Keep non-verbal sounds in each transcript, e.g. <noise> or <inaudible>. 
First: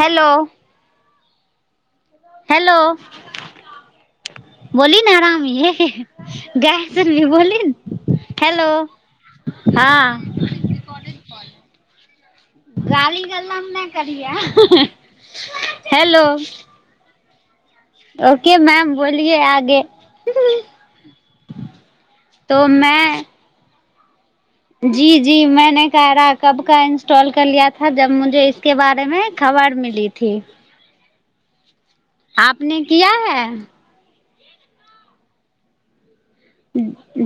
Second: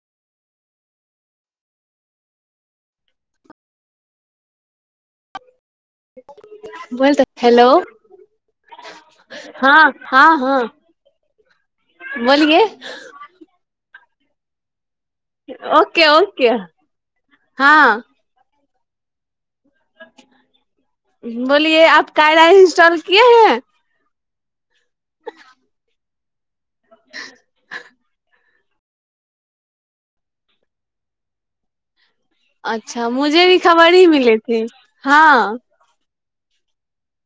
hello hello बोल ने राम ये ग सु बोल तऽ ब हेलो हेलो हँ गी बोलिए गेल ने करलिया ओक ओक हँ ओके मैम बोलिए आ बोलिए आप कायला तो इंस्टॉल मैं किए है जी जी मैंने कह रा कब का इंस्टॉाल कर लियाथा जब मुझे इस के बारेमे खबर मिली ी अच्छा किया है मुझे भी खबर ही मिलै हँ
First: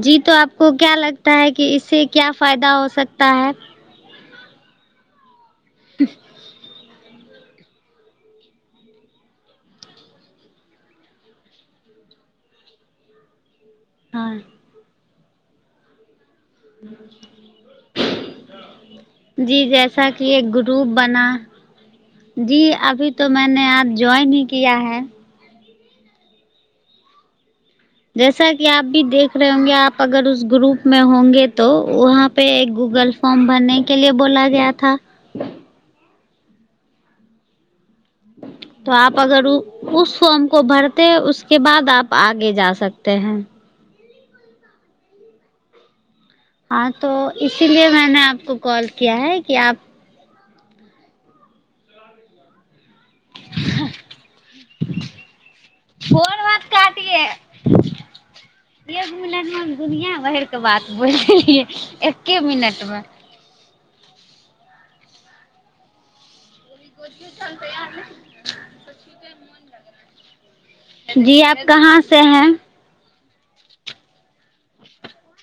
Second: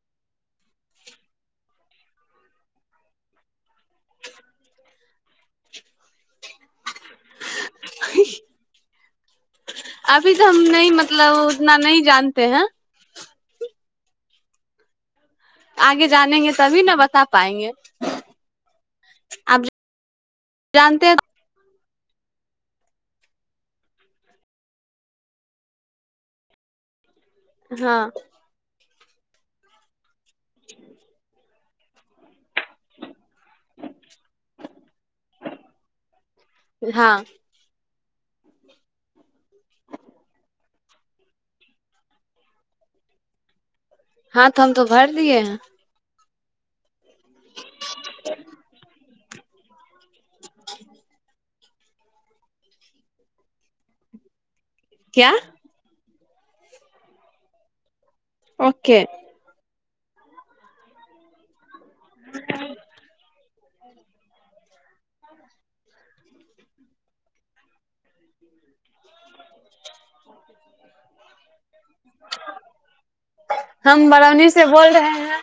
जी त आपको क्या लगता है कि इसे क्या फायदा हो सकता है <unintelligible> अभी तऽ हम न मतलब उतना न जानते है हँ आगे जाानेंगे तभी न बता पाएंगे आ जी जैसा कि एक ग्रुप जानते है बना जी अभी तो मैने आज ज्वाइन ही किया है हाँ जैसा कि आप भी देख रह हंगे आ अगर उस ग्रुप में हंगे त तो वहाँ पे गूगल फॉर्म भरने के लि बोला गयाथ हँ तऽ आप अगर उस फॉर्म को भरते उसके बाद आप आगे जा सकते हैं हँ तऽ हम तो भर दियए है अ तो इसीलिए मैने आपको कॉल क्य है क आप <inaudible> <unintelligible> क्या कोन बात काटे ओके क घमिल दुनििया भर क बात बोलियै एक्े मिनट मे तैारते मे मन लग जी आप कहाँ से हैं हम बरौनी से बोल रहे हैं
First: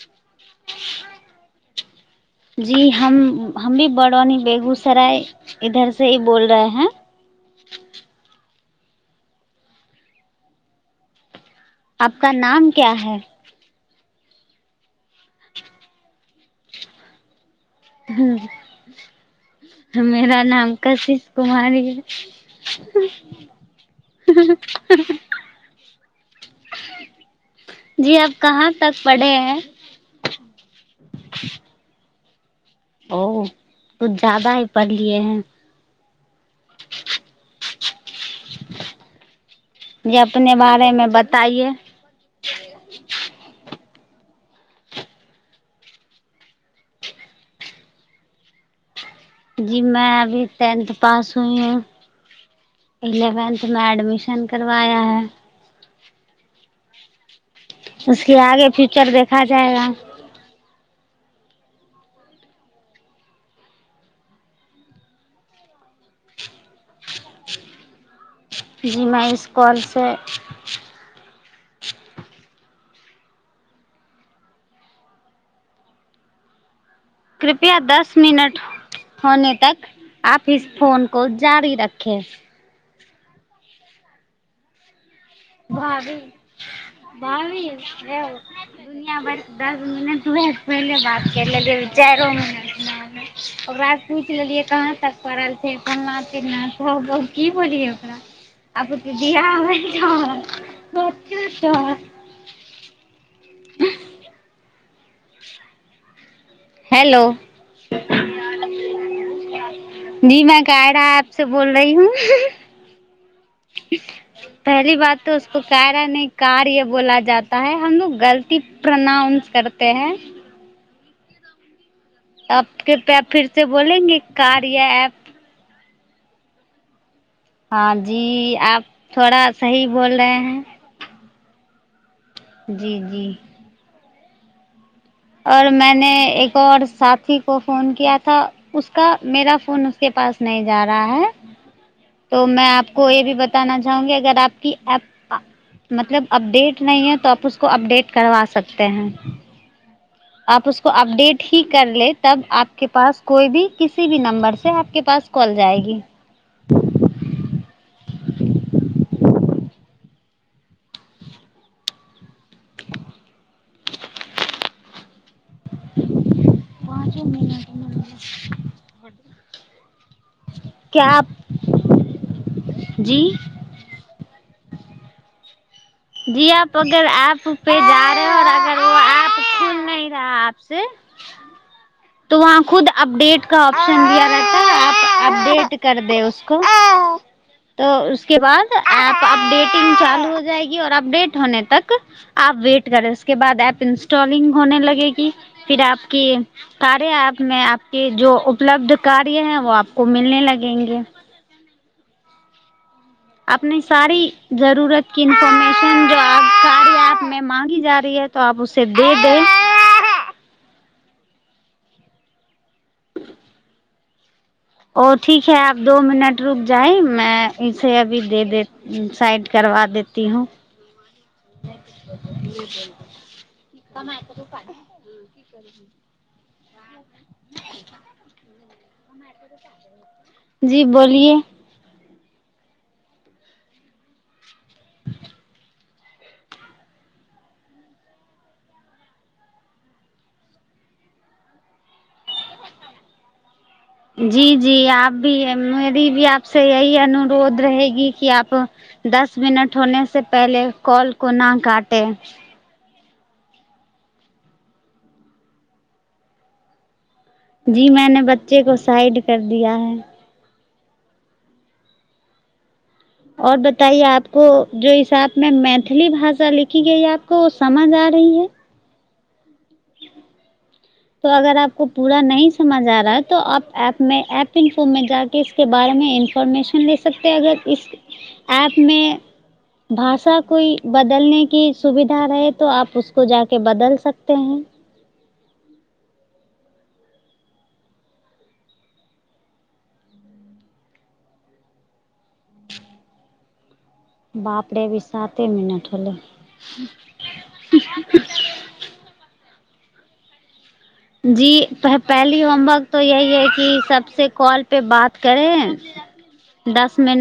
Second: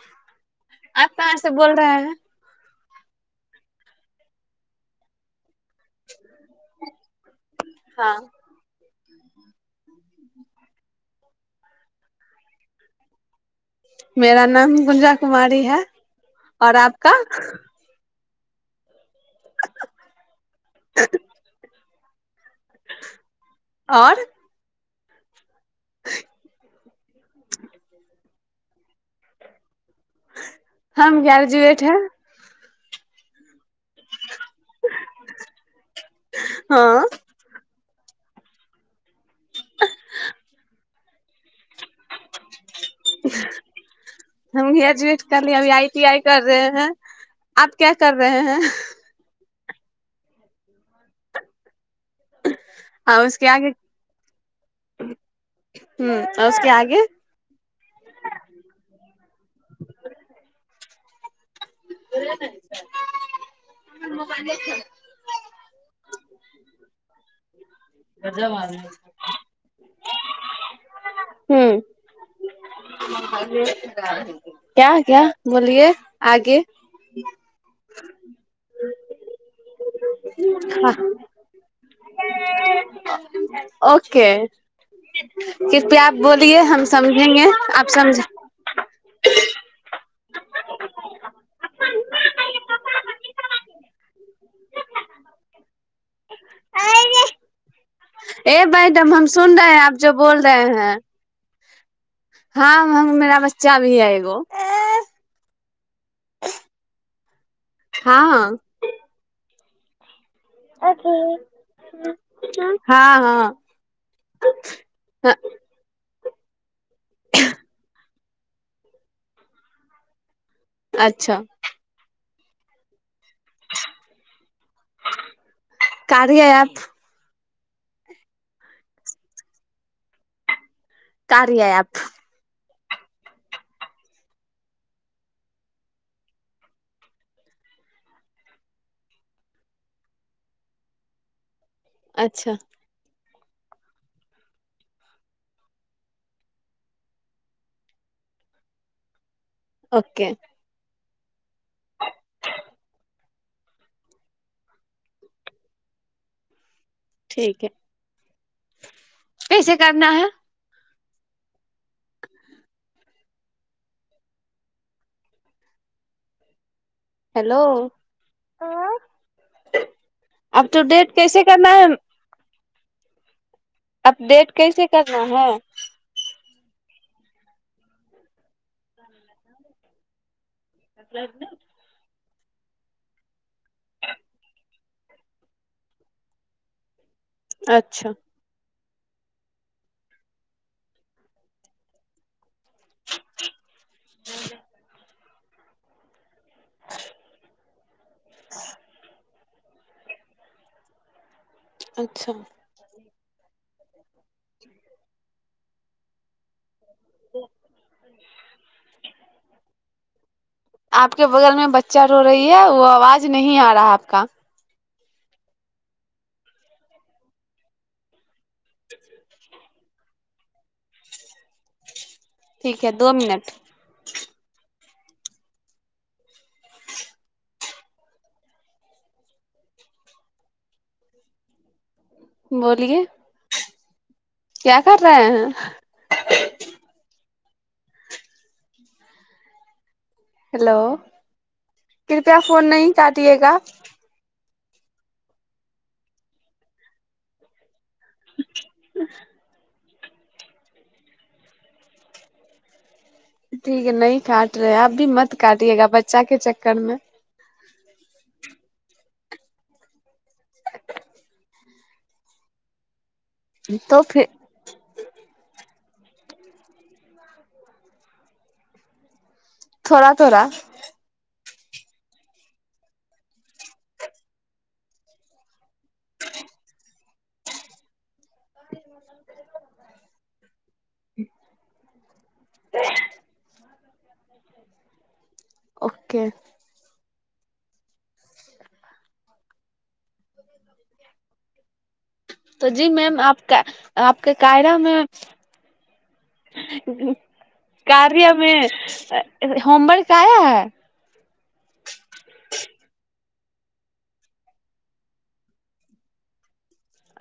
आप कहाँ से बोल रहे हैं जी हम हम भी बड़ौनी बेगूसराय इधर से ई बोल रहे हैं हाँ <unintelligible> आपका नाम क्या है मेरा नाम गुंजा कुमारी है और आपका <unintelligible> <unintelligible> और जी आब कहाँ तक पढ़े है हम गारजी बेेठ ह ओ किुछ ज्याददा ही पढ़ लिए हैं हँ <unintelligible> हम ग्रेजुएट करलिय अभी आई टी आई कर रहे हैं आप क्या कर रहे हैं जी में अभी टेंथ पास हई हूँ आ उसके आगे एलेवेन्थमे एडमिशन करवाा है हू औषके आे उसके आगे फ्यूचर देखा जायगा ब छ जेीमे इसकॉल त <unintelligible> कृपया दस मिनट होने तक आ इस हाँ फोन कॉ जारी रखे ओ <unintelligible> भाभी दुनिआ भरि दस मिनट वए पहिले बात करि लेलै चारिो मिनटमे ओकास पूछि लेलियै कहाँ तक पड़ल छै फलना फिलना छो ब की बोलियौ <unintelligible> ह हँ अछा हँ हम मेरा बच्चा भी है एगो हेलो हँ जी मैं कायराा प से बोल रही हूँ हँ हँ पहली बात तऽ उसको क रहा नहि कार्य बोला जाता है हमलोग गलत प्रनाउंस करते हैं अच्छा पकेृ पे फर से बोलेंगे कार या प कादिय आप हँ जी आप थोड़ा सही बोल रहे हैं कर रहििय आप जी जी और मैने एक आऔर साथी को फोन कियाथा उसका मेरा फोन उसके पास नहि जा रहा है त अच्छा मैं आपको य भी बता बताना चाहूगी अगर प मतलब अपडेट नहि है त उसको अपडेट करवा सकते हैं ओके आप उसको अपडेट ही कर ले तब आपके पास कोइ भी किी भी नं्बर से आपके पास कॉल जाएगी ठीकीक है कैसे करना है ह हेलो अपटू क्या डेट आप कैसे करना है जी ेट कैसे करना है जी आप अगर प पे जा रहे और अगर व ऐप खलही रहा अ ने त वहाँ खुद अपडेट ऑप्शन भी रहता ह य अपडेट कर दे उसको तऽ अच्छा उसके बाद प अपडेटिंग चालू हो जाएगीऔर अपडेट होने तक आप वेट करे उसके बाद एप इंस्टॉलिंग होने लगेगी फिर आपके कार्यप में आपके जो उपलब्ध कार है वो आको मिलने लगेंगे अच्छा अपने सारी जरूरत क इन्फोर्मेशन जो आ सी सा में माँंगी जा रही ह तऽ आप उे दे दे आपके बगल में बच्चा रो रही है व आवाज नं आ रहा आपका ओ ठीक है आप दो मिनट रुक जाइ मैं इे अभी दे दे साइड करबा देती हूँ ठीक है दो मिनट कमा त रूप ह की कर जी बोलिए बोलिे क्या कर रहे है हेलो कृपया फोन न क दियएगा जी जी आप भी मेरी भी आपस यही अनुरोध रहेगी ी कि आप दस मिनट होने से से पहिले कॉल को न काटे <unintelligible> <unintelligible> तो फिर <unintelligible> <unintelligible> थोड़ा थोड़ा <unintelligible> <unintelligible> सकते हैं ओके तऽ जी मैम आप क आपके बाप रे कायरमे अभी साते मिनट होलै कार्यमे <unintelligible> जी पही होमवर्क त यही है कि सबसँ कॉल पे बात करे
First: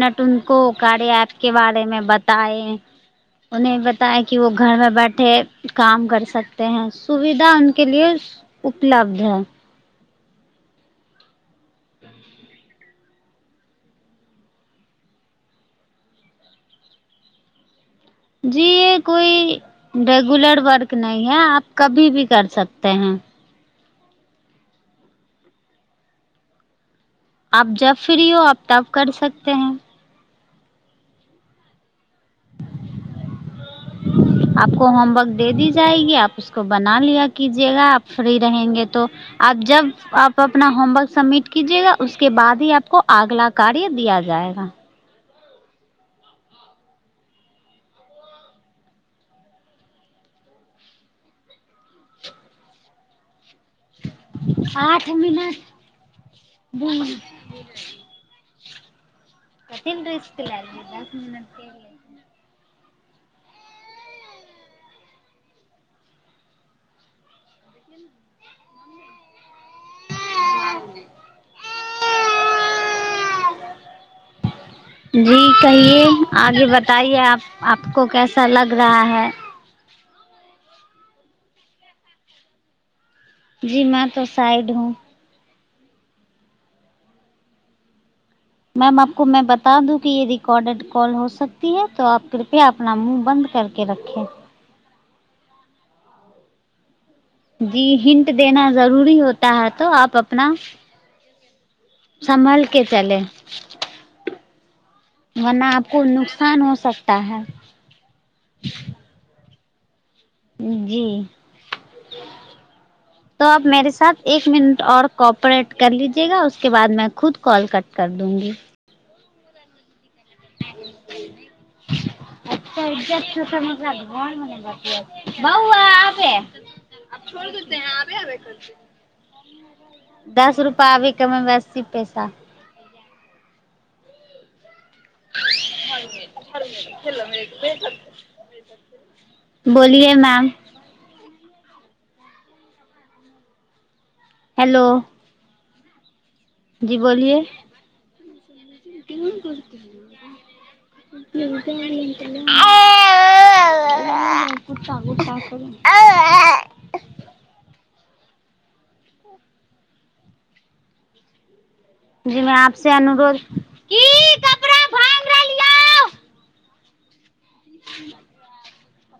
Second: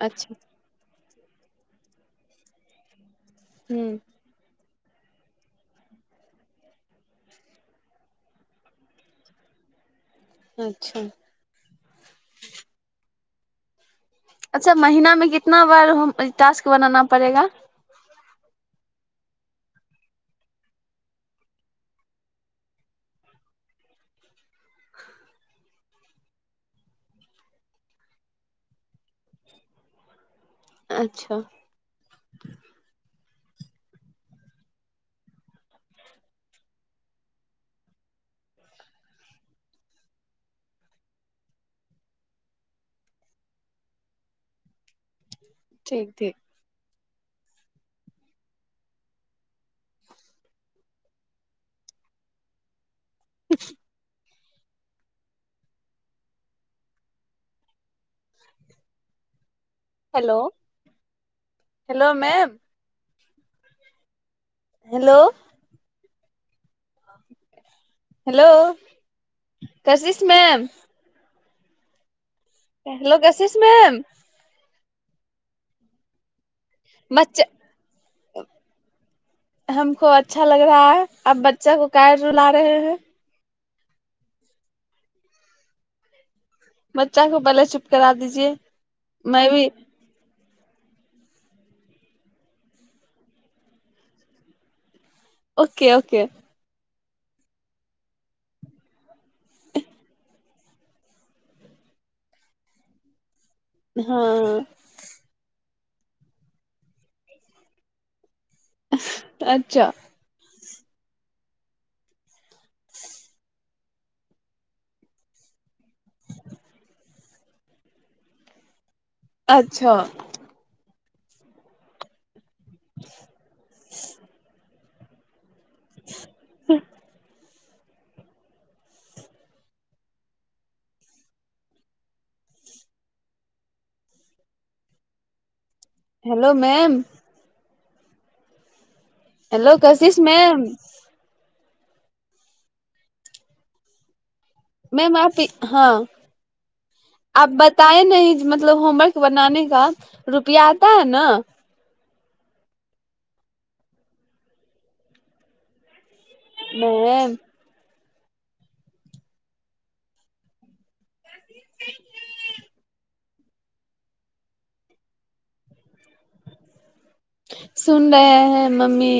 अच्छा के बारेमे बताए ओने हम्म बताा कि वो <unintelligible> उपलब्ध है अच्छा <unintelligible> <unintelligible> <unintelligible> <unintelligible> अच्छा <unintelligible> ठीक ठीक <unintelligible> आठ मिन कथििन हेलो रिस्क ल दस मिन hello ma'am hello hello cassis ma'am लसस मैम जी कहिए आ जी बताइए आ बच्चा आपको कैसा लग रहा है <unintelligible> जीमें तो साइड हू <unintelligible> मैं भी <unintelligible> <unintelligible> ओ ओ जी हिंट देना जरूरी होता है तो आप अपना सम्भल के चले हँ को नुकसान हो सकता है <unintelligible> अच्छा जी त आप मेे साथ एक मिनट आऔर कोॉपरेट कर लीजेगा उसके बाद में खुद कॉल कट कर दूंगी अच्छा अच्छा त घ मने बात बउ आ आे दस रुपा आब कमे बसी पैसा हरम हेलो हरम मैम छलेल त hello Kashish ma'am hello ma'am आी हँ जी बोलिए आप बताए न मतलब होमवर्क बनाे का रुपआ आता है न <inaudible> नहि की जी मैं आपसे अनुरोध की कपड़ा भहि सुन रहे हैं मम्मी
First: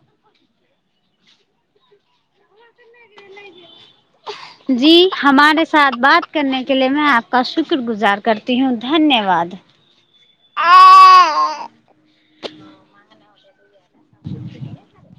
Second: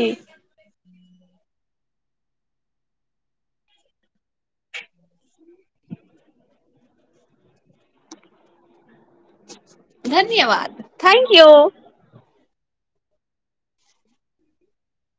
जी हमारे साथ बात करने के लि में आपका शुक्रगुजार करती हूँ धन्यवाद धन्यवाद थैंक यू <unintelligible>